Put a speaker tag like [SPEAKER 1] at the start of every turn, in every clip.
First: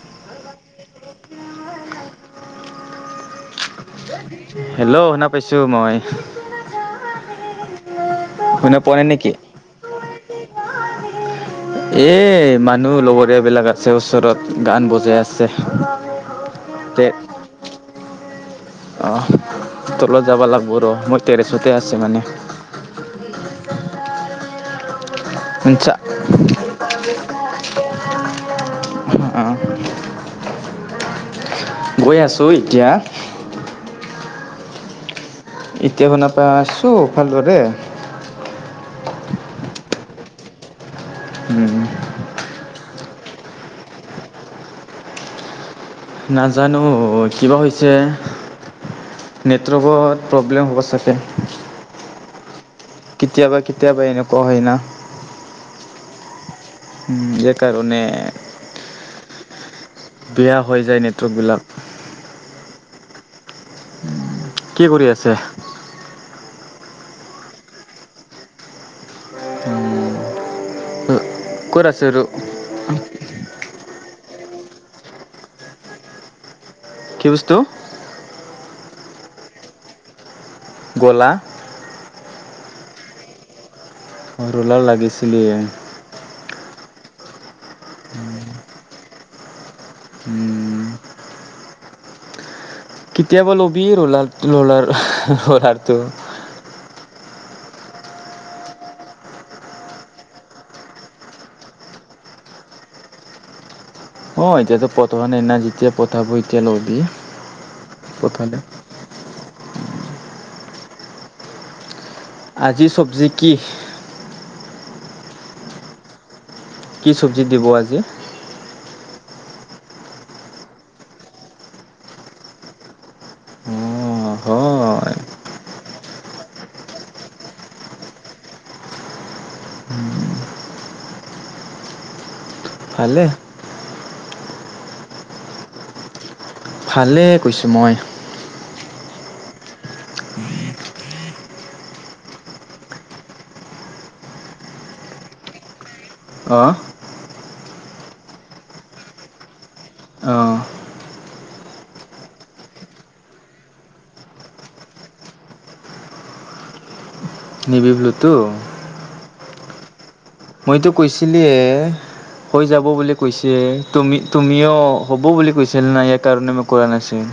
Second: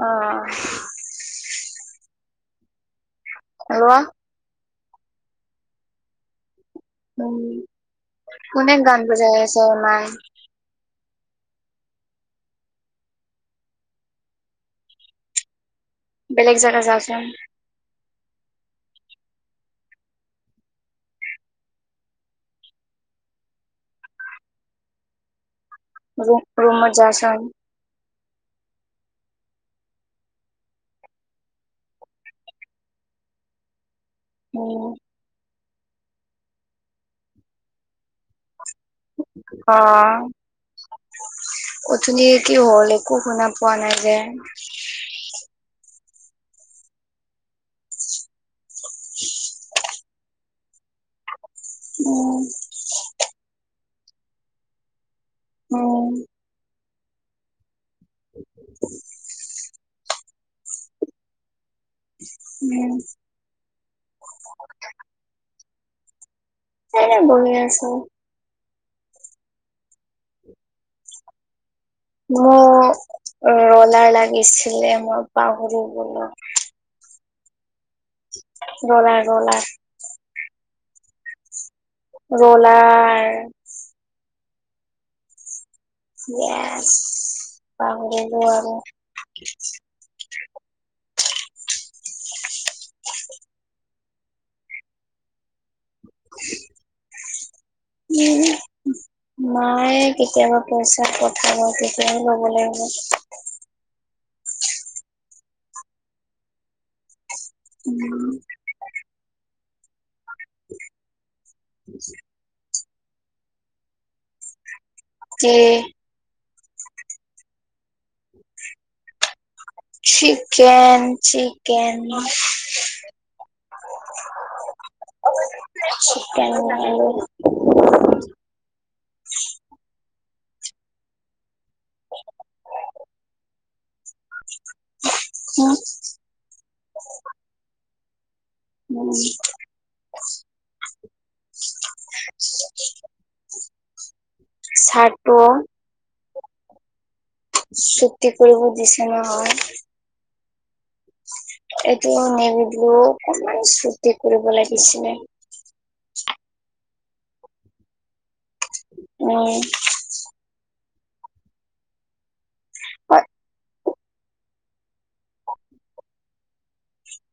[SPEAKER 1] অ'। [unintelligible]
[SPEAKER 2] Hello! শুনা পাইছো মই।
[SPEAKER 1] উম, কোনে
[SPEAKER 2] শুনা পোৱা
[SPEAKER 1] গান
[SPEAKER 2] নাই নেকি
[SPEAKER 1] বজাই আছে ইমান?
[SPEAKER 2] এ মানুহ লগৰীয়া বিলাক আছে ওচৰত, গান বজাই আছে।
[SPEAKER 1] বেলেগ জাগাত যাচোন।
[SPEAKER 2] আহ, তলত যাব লাগব ৰ! মই টেৰেছতে আছোঁ মানে। শুনছা
[SPEAKER 1] উম, ৰুমত যাচোন।
[SPEAKER 2] অ গৈ আছোঁ এতিয়া।
[SPEAKER 1] উম।
[SPEAKER 2] এতিয়া শুনা পাই আছোঁ ভালদৰে।
[SPEAKER 1] অ'
[SPEAKER 2] উম
[SPEAKER 1] অথনি কি হ'ল, একো শুনা পোৱা নাই যে?
[SPEAKER 2] নাজানো কিবা হৈছে? নেটৱৰ্কত প্ৰব্লেম হ'ব চাগে।
[SPEAKER 1] উম।
[SPEAKER 2] কেতিয়াবা কেতিয়াবা এনেকুৱা হয় না?
[SPEAKER 1] অ'ম।
[SPEAKER 2] [unintelligible] কাৰণে
[SPEAKER 1] [inaudible]
[SPEAKER 2] বেয়া হৈ যায় নেটৱৰ্কবিলাক।
[SPEAKER 1] উম।
[SPEAKER 2] কি কৰি আছে?
[SPEAKER 1] এনে বহি আছোঁ।
[SPEAKER 2] উম। ক'ত আছ
[SPEAKER 1] মোৰ ৰলাৰ লাগিছিলে, মই পাহৰি গ'লো।
[SPEAKER 2] কি বস্তু?
[SPEAKER 1] Roller roller.
[SPEAKER 2] গ'লা?
[SPEAKER 1] ৰ'লাৰ।
[SPEAKER 2] অ' ৰ'লাৰ লাগিছিলে।
[SPEAKER 1] য়েছ, পাহৰিলো আৰু।
[SPEAKER 2] উম। কেতিয়াবা ল'বি ৰ'লাৰ ল'লাৰ ৰ'লাৰটো?
[SPEAKER 1] [unintelligible] মায়ে কেতিয়াবা পইচা পঠাব তেতিয়াই ল'ব লাগিব।
[SPEAKER 2] অ এতিয়াতো পঠোৱা নাই না যেতিয়া পঠাব এতিয়া ল'বি।
[SPEAKER 1] উম।
[SPEAKER 2] পঠালে আজি চব্জি কি?
[SPEAKER 1] কি?
[SPEAKER 2] কি চব্জি দিব আজি?
[SPEAKER 1] Chicken, chicken.
[SPEAKER 2] অঁ হয়
[SPEAKER 1] চিকেন আৰু
[SPEAKER 2] ভালে।
[SPEAKER 1] উম।
[SPEAKER 2] ভালে কৈছোঁ মই।
[SPEAKER 1] উম। চাৰ্টটো
[SPEAKER 2] অঁ।
[SPEAKER 1] চু্টি কৰিব দিছে নহয়।
[SPEAKER 2] অঁ।
[SPEAKER 1] এইটো নেবি ব্লো অকমান চুটি কৰিব লাগিছিলে।
[SPEAKER 2] ব্লুটো।
[SPEAKER 1] উম।
[SPEAKER 2] মইতো কৈছিলিৱে, হৈ যাব বুলি কৈছে। তুমি তুমিও হ'ব বুলি কৈছিলা না ইয়াৰ কাৰণে মই কৰা নাছিল।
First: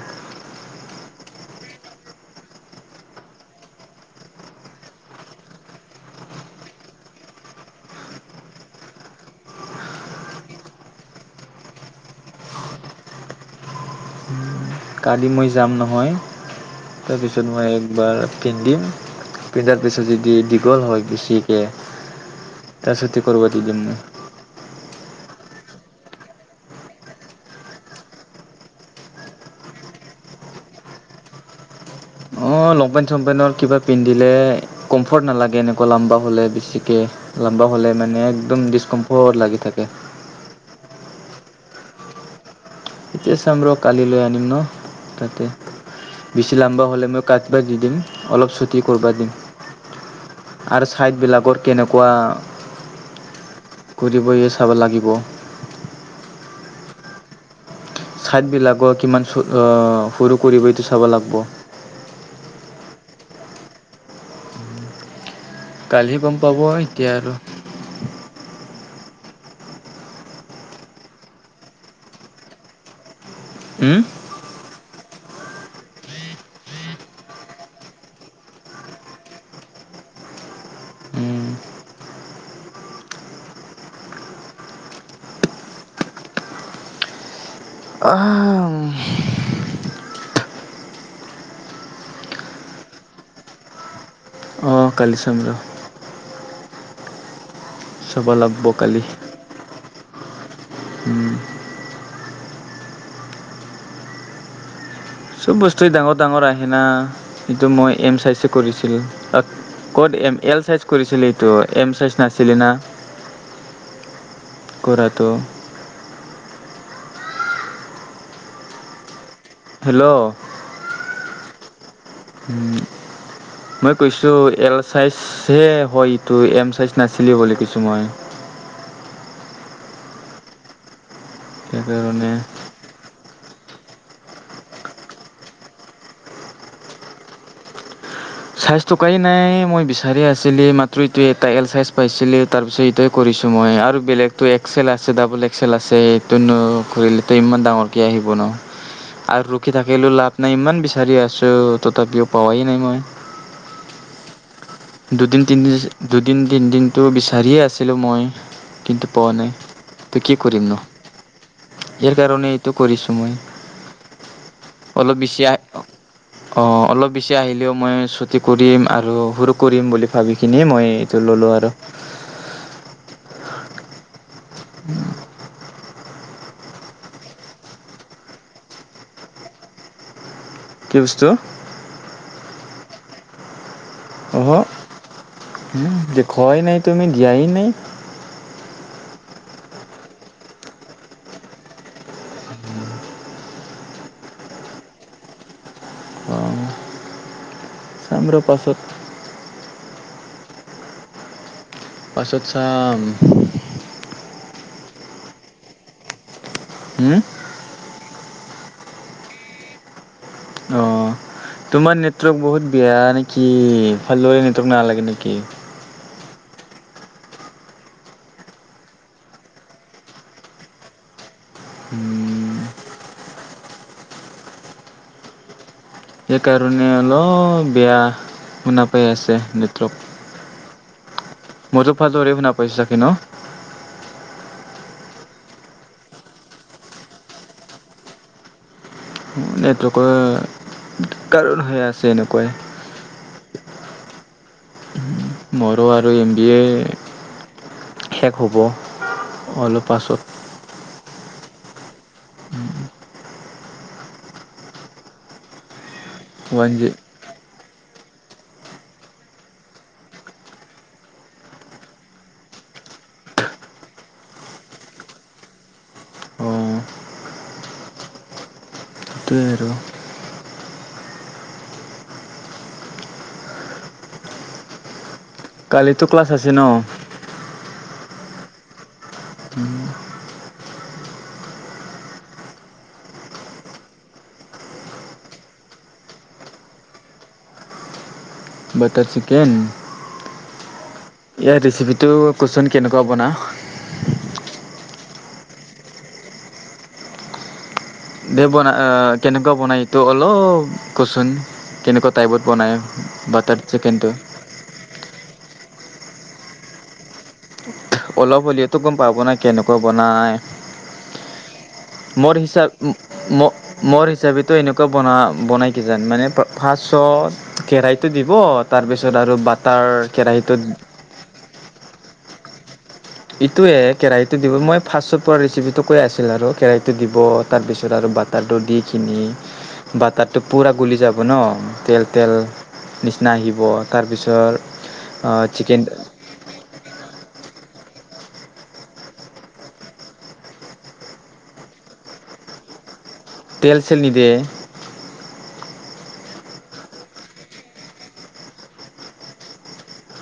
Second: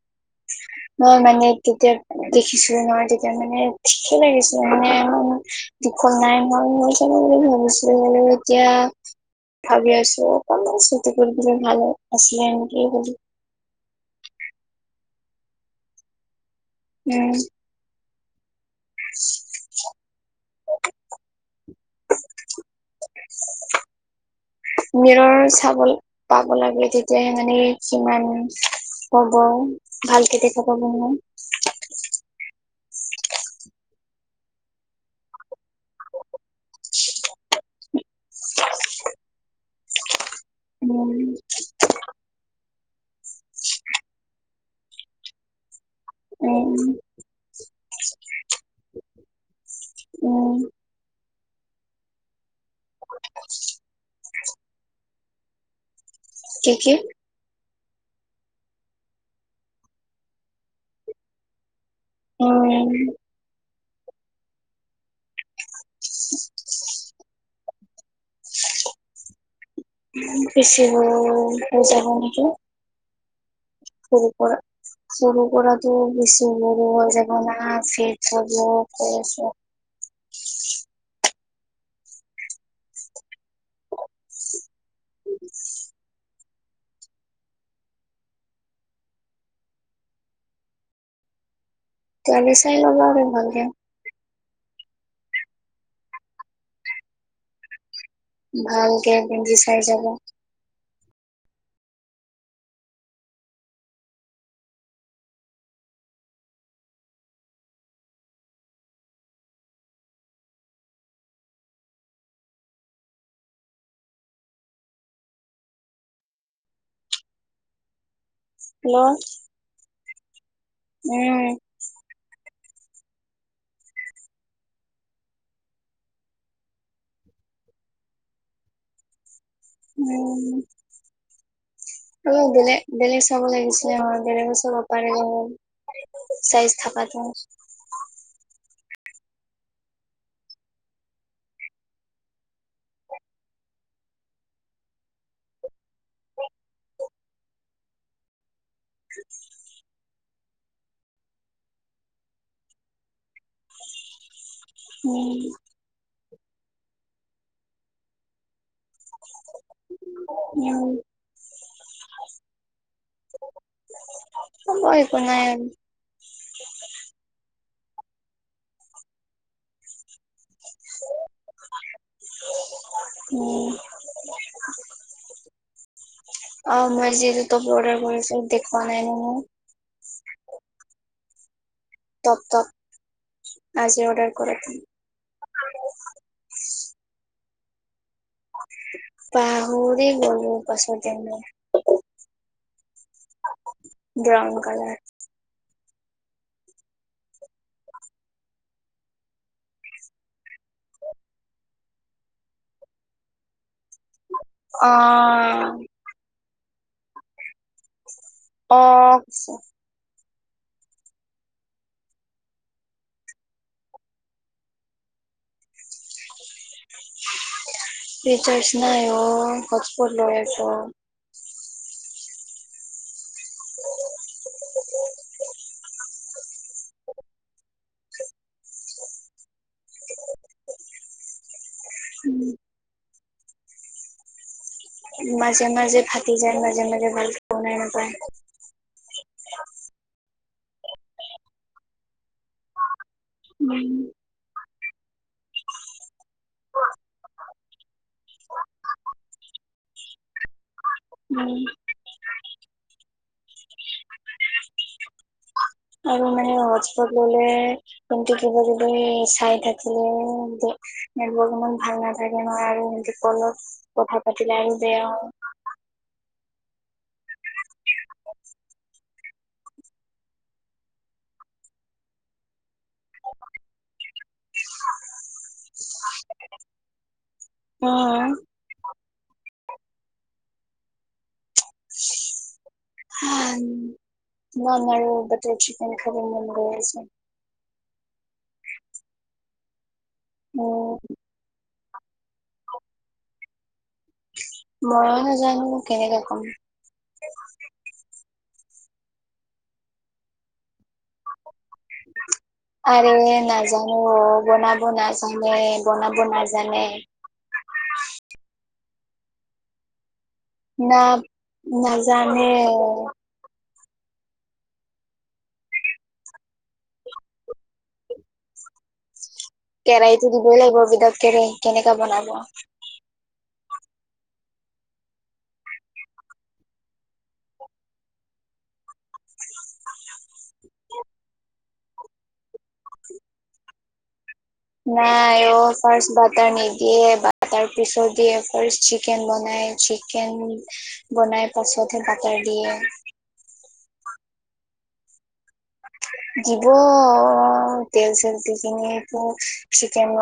[SPEAKER 1] মই মানে তেতিয়া দেখিছিলো নহয় তেতিয়া মানে ঠিকে লাগিছিল মানে [unintelligible] ভাবিছিলো বাৰু এতিয়া ভাবি আছো অকণমানে চুতি কৰি দিলে ভাল আছিলে নেকি বুলি।
[SPEAKER 2] কালি মই যাম নহয়
[SPEAKER 1] উম
[SPEAKER 2] তাৰপিছত মই একবাৰ পিন্ধিম
[SPEAKER 1] [inaudible]
[SPEAKER 2] পিন্ধাৰ পিছত যদি দীঘল হয় বেছিকে তাৰপিছত ঠিক কৰিব দি দিম।
[SPEAKER 1] মিৰৰ চাব পাব লাগে তেতিয়াহে মানে কিমান কব ভালকে দেখা পাব মই
[SPEAKER 2] অঁ লংপেণ্ট চংপেণ্টৰ কিবা পিন্ধিলে কমফৰ্ট নালাগে এনে কুৱা লাম্বা হ'লে বেছিকে লাম্বা হ'লে মানে একদম ডিচকমফৰ্ট লাগি থাকে।
[SPEAKER 1] উম।
[SPEAKER 2] তেতিয়া চাম ৰ কালিলৈ আনিম ন' তাতে। বেছি লাম্বা
[SPEAKER 1] উম
[SPEAKER 2] হ'লে মই কাটবা দি দিম, অলপ চটি কৰবা দিম।
[SPEAKER 1] উম।
[SPEAKER 2] আৰু ছাইডবিলাকৰ কেনেকুৱা ঘৰি বহিয়ে চাব লাগিব।
[SPEAKER 1] কি কি?
[SPEAKER 2] ছাইডবিলাকৰ কিমান চ' অ সৰু কৰিবই এইটো চাব লাগব।
[SPEAKER 1] উম।
[SPEAKER 2] কালি গম পাব এতিয়া আৰু
[SPEAKER 1] ওম বেছি সৰু, হৈ যাব নেকি?
[SPEAKER 2] উম
[SPEAKER 1] সৰু কৰা। সৰু কৰাটো বেছি সৰু হৈ যাব না ফেট হ'ব কৈ আছো।
[SPEAKER 2] উম,
[SPEAKER 1] [unintelligible]
[SPEAKER 2] অঁ' ওম'
[SPEAKER 1] তুমি চাই লবা আৰু ভালকে।
[SPEAKER 2] অঁ কালি চাম ৰ। চাব লাগব কালি।
[SPEAKER 1] ভালকে পিন্ধি চাই যাবা।
[SPEAKER 2] উম' চব বস্তুৱে ডাঙৰ ডাঙৰ আহে না সেইটো মই এম চাই চে কৰিছিলো, তাত- ক'ত এম এল চাইজ কৰিছিলি এইটো, এম চাইজ নাছিলেনা। কৰাটো।
[SPEAKER 1] হেল্লৌ'
[SPEAKER 2] হেল্লৌ'
[SPEAKER 1] উম'
[SPEAKER 2] উম' মই কৈছোঁ এল চাইজহে হয় এইটো এম চাইজ নাছিলে বুলি কৈছোঁ মই।
[SPEAKER 1] উম'
[SPEAKER 2] সেইকাৰণে
[SPEAKER 1] অলপ বেলেগ। বেলেগ চাব লাগিছিলে হয় বেলেগ চাব পাৰে নহয় চাইজ থকাটো।
[SPEAKER 2] চাইজ থকাই নাই মই বিচাৰি আছিলো মাত্ৰ এইটোৱে এটা এল চাইজ পাইছিলোঁ। তাৰপিছত এইটোৱে কৰিছোঁ মই আৰু বেলেগটো এক্সেল আছে ডাবোল এক্সেল আছে সেইটোনো কৰিলোঁ টো ইমান ডাঙৰ- কে আহিব ন। আৰু ৰখি থাকিলো লাভ নাই ইমান বিচাৰি আছোঁ তথাপিও পোৱাই নাই মই।
[SPEAKER 1] উম
[SPEAKER 2] দুদিন তিনি দিন তিনিদিনটো বিচাৰিয়ে আছিলোঁ মই, কিন্তু পোৱা নাই। তো কি কৰিম ন,
[SPEAKER 1] উম
[SPEAKER 2] ইয়াৰ কাৰণে এইটো কৰিছোঁ মই।
[SPEAKER 1] হ'ব
[SPEAKER 2] অলপ
[SPEAKER 1] একো
[SPEAKER 2] বেছি
[SPEAKER 1] নাই
[SPEAKER 2] আ- অঁ অলপ বেছি আহিলেও মই ছুটী কৰিম আৰু সৰু কৰিম বুলি- ভাবি কিনিয়ে মই এইটো ললোঁ আৰু।
[SPEAKER 1] উম' অঁ মই আজি তপ অৰ্ডাৰ কৰিছোঁ দেখুৱা নাই ন মই।
[SPEAKER 2] কি বস্তু?
[SPEAKER 1] টপ টপ আজিৰত-
[SPEAKER 2] অহ' উম দেখুৱাই নাই তুমি দিয়াই নাই।
[SPEAKER 1] পাহৰি গলোঁ পাছত এনেই। Brown colour.
[SPEAKER 2] অঁ' চাম ৰ পাছত। পাছত চাম।
[SPEAKER 1] অঁ'
[SPEAKER 2] উওম'
[SPEAKER 1] অঁ'
[SPEAKER 2] অঁ তোমাৰ নেটৱৰ্ক বহুত বেয়া নেকি ভালদৰে নেটৱৰ্ক নালাগে নেকি?
[SPEAKER 1] ৰিছাৰজ নাই অ' হজপত লৈ আছোঁ।
[SPEAKER 2] উম'
[SPEAKER 1] [unintelligible]
[SPEAKER 2] সেইকাৰণে অলপ বেয়া শুনাপাই আছে নেতৱৰক। মোৰো ভালদৰেই শুনা পাই চাগে ন'।
[SPEAKER 1] মাজে মাজে ফাটি যায় মাজে মাজে ভাল কে শুনাই নাপায়।
[SPEAKER 2] নেটৱৰ্কৰ কাৰণ হৈ আছে এনেকুৱাই।
[SPEAKER 1] উম।
[SPEAKER 2] মোৰো আৰু এম বি এ শেষ হ'ব অলপ পাছত।
[SPEAKER 1] উম। আৰু মানে
[SPEAKER 2] ওৱান জি
[SPEAKER 1] হজ্পট ললে কিন্তু কিবা যদি চাই থাকিলে নেটবোৰ ইমান ভাল নাথাকে নহয় আৰু সেইটো ফোনত কথা পাতিলে আৰু বেয়াও।
[SPEAKER 2] অঁ
[SPEAKER 1] [unintelligible]
[SPEAKER 2] সেইটোৱে আৰু। কালিটো ক্লাছ আছে ন?
[SPEAKER 1] অ।
[SPEAKER 2] উম।
[SPEAKER 1] [unintelligible] উম, নান আৰু বাটাৰ চিকেন খাব মন গৈ আছে।
[SPEAKER 2] Butter chicken?
[SPEAKER 1] উম
[SPEAKER 2] ইয়াৰ ৰেচিপিটো ক'চোন কেনেকুৱা বনাও।
[SPEAKER 1] ম‌ইয়ো নাজানো কেনেকে ক'ম।
[SPEAKER 2] দে বনা, অ কেনেকুৱা বনাই এইটো অলপ কচোন। কেনেকুৱা টাইপত বনাই
[SPEAKER 1] আৰে
[SPEAKER 2] বাটাৰ
[SPEAKER 1] নাজানো
[SPEAKER 2] চিকেনটো।
[SPEAKER 1] বনাব নাজানে বনাব নাজানে।
[SPEAKER 2] অলপ হ'লেও টো গম পাব না কেনেকুৱা বনাই।
[SPEAKER 1] না
[SPEAKER 2] মোৰ
[SPEAKER 1] নাজানে
[SPEAKER 2] হিচাপ ম মোৰ হিচাপেতো এনেকুৱা বনা বনাই কিজান মানে ফাৰ্ষ্টত কেৰাহটো দিব তাৰপিছত আৰু বাট
[SPEAKER 1] কেৰাহীটো দিবই লাগিব ওদাউত কেৰাহী কেনেকা বনাব
[SPEAKER 2] এইটোৱে কেৰাহীটো দিব মই ফাৰ্ষ্টত পৰা ৰেচিপিটো কৈ আছিল আৰু কেৰাহীটো দিব তাৰপিছত আৰু বাট টাৰটো দি কিনি বাটাৰটো পুৰা গুলি যাব ন তেল তেল নিচিনা আহিব তাৰপিছৰ
[SPEAKER 1] নাই অ ফাৰ্ষ্ট বাটাৰ নিদিয়ে বা টাৰ পিছত দিয়ে। ফাৰ্ষ্ট চিকেন বনাই চিকেন বনাই পাছতহে বাটাৰ দিয়ে।
[SPEAKER 2] তেল চেল নিদিয়ে?
[SPEAKER 1] দিব তেল চেল দি কেনে আকৌ চিকেন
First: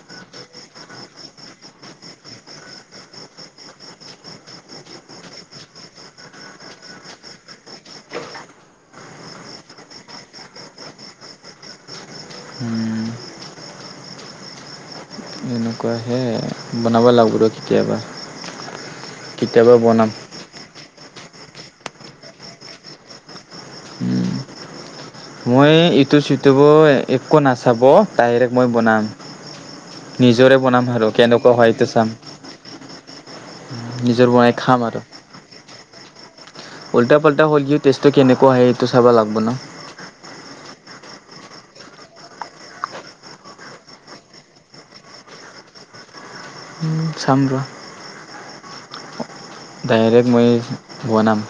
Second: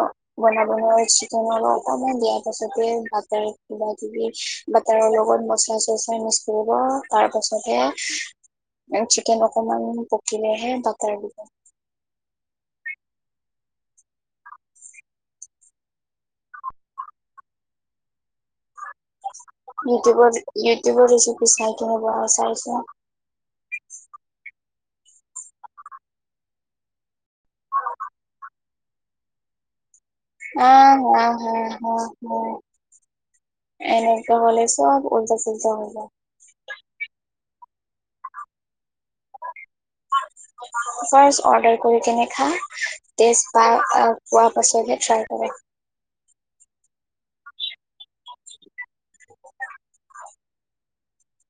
[SPEAKER 1] বনাব নোৱাৰে চিকন অকমান দিয়াৰ পাছতে বাটাৰ কিবা কিবি বাটাৰৰ লগত মচা চচলা মিক্স কৰিব তাৰপাছতহে চিকেন অকমান পকিলেহে বাটাৰ দিব।
[SPEAKER 2] হুম এনেকুৱাহে! বনাব লাগব ৰ' কেতিয়াবা কেতিয়াবা বনাম
[SPEAKER 1] ইউটোউবৰ ইউটোবৰ ৰেচিপি চাই কিনে বনাবা চাই চাই।
[SPEAKER 2] মই ইউটোউব চিউটোব একো নাচাব ডাইৰেক্ট মই বনাম। নিজৰে বনাম আৰু
[SPEAKER 1] আহ হা হা
[SPEAKER 2] কেনেকুৱা হয় সেইটো
[SPEAKER 1] হা
[SPEAKER 2] চাম।
[SPEAKER 1] হা
[SPEAKER 2] নিজৰ
[SPEAKER 1] এনেকে
[SPEAKER 2] বনাই
[SPEAKER 1] হলে
[SPEAKER 2] খাম
[SPEAKER 1] চব ওল্টা চুল্টা হৈ যায়।
[SPEAKER 2] ওল্টা পুল্টা হলিও টেষ্টটো কেনেকুৱা হয় সেইটো চাব লাগব না।
[SPEAKER 1] ফাৰ্ষ্ট অৰ্ডাৰ কৰি কেনে খা। তেচ পা পোৱা পাছতহে ট্ৰাই কৰে।
[SPEAKER 2] চাম ৰ'হ। ডাইৰেক্ট মই বনাম।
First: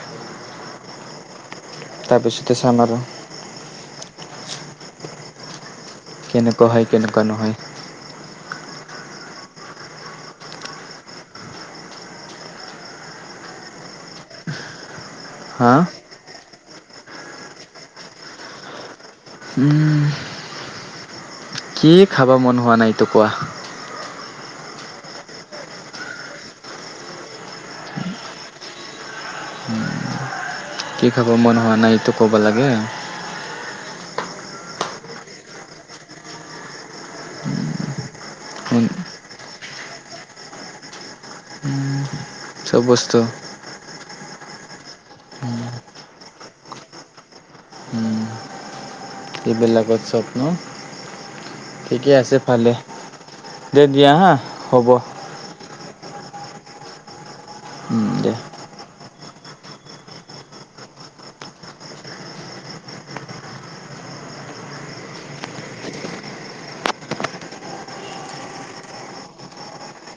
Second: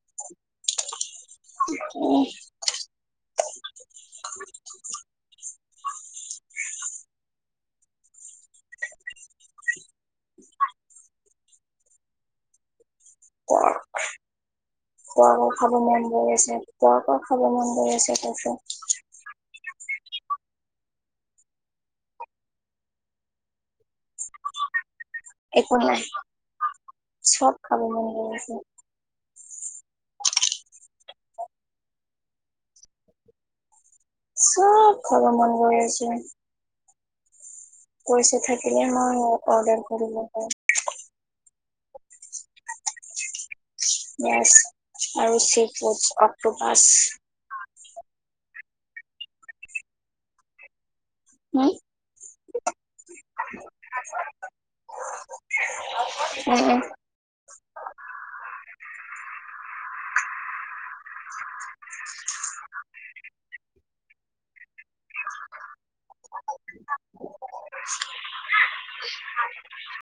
[SPEAKER 2] তাৰপিছতে চাম আৰু। কেনেকোৱা হয়, কেনেকোৱা নহয়।
[SPEAKER 1] [inaudible] অ' অ' খাব
[SPEAKER 2] হা
[SPEAKER 1] মন গৈ আছে [inaudible] চাহটো খাব মন গৈ আছে তাতে।
[SPEAKER 2] উম' কি খাব মন হোৱা নাই, এইটো কোৱা?
[SPEAKER 1] একো নাই, চব খাব মন গৈ আছে।
[SPEAKER 2] উম' কি খাবৰ মন হোৱা নাই, এইটো ক'ব লাগে।
[SPEAKER 1] চব খাব মন গৈ আছে। পইচা থাকিলে
[SPEAKER 2] উম,
[SPEAKER 1] মই, অৰ্ডাৰ কৰিব পাৰোঁ।
[SPEAKER 2] উম' চব বস্তু
[SPEAKER 1] ইয়েছ, আৰু চিফুড, অক্টোপাছ। [inaudible]
[SPEAKER 2] উম, এইবিলাকত চব ন
[SPEAKER 1] উম
[SPEAKER 2] ঠিকে আছে পালে, দে দিয়া হা হ'ব।
[SPEAKER 1] উম'
[SPEAKER 2] উম' দে।
[SPEAKER 1] [inaudible] [inaudible]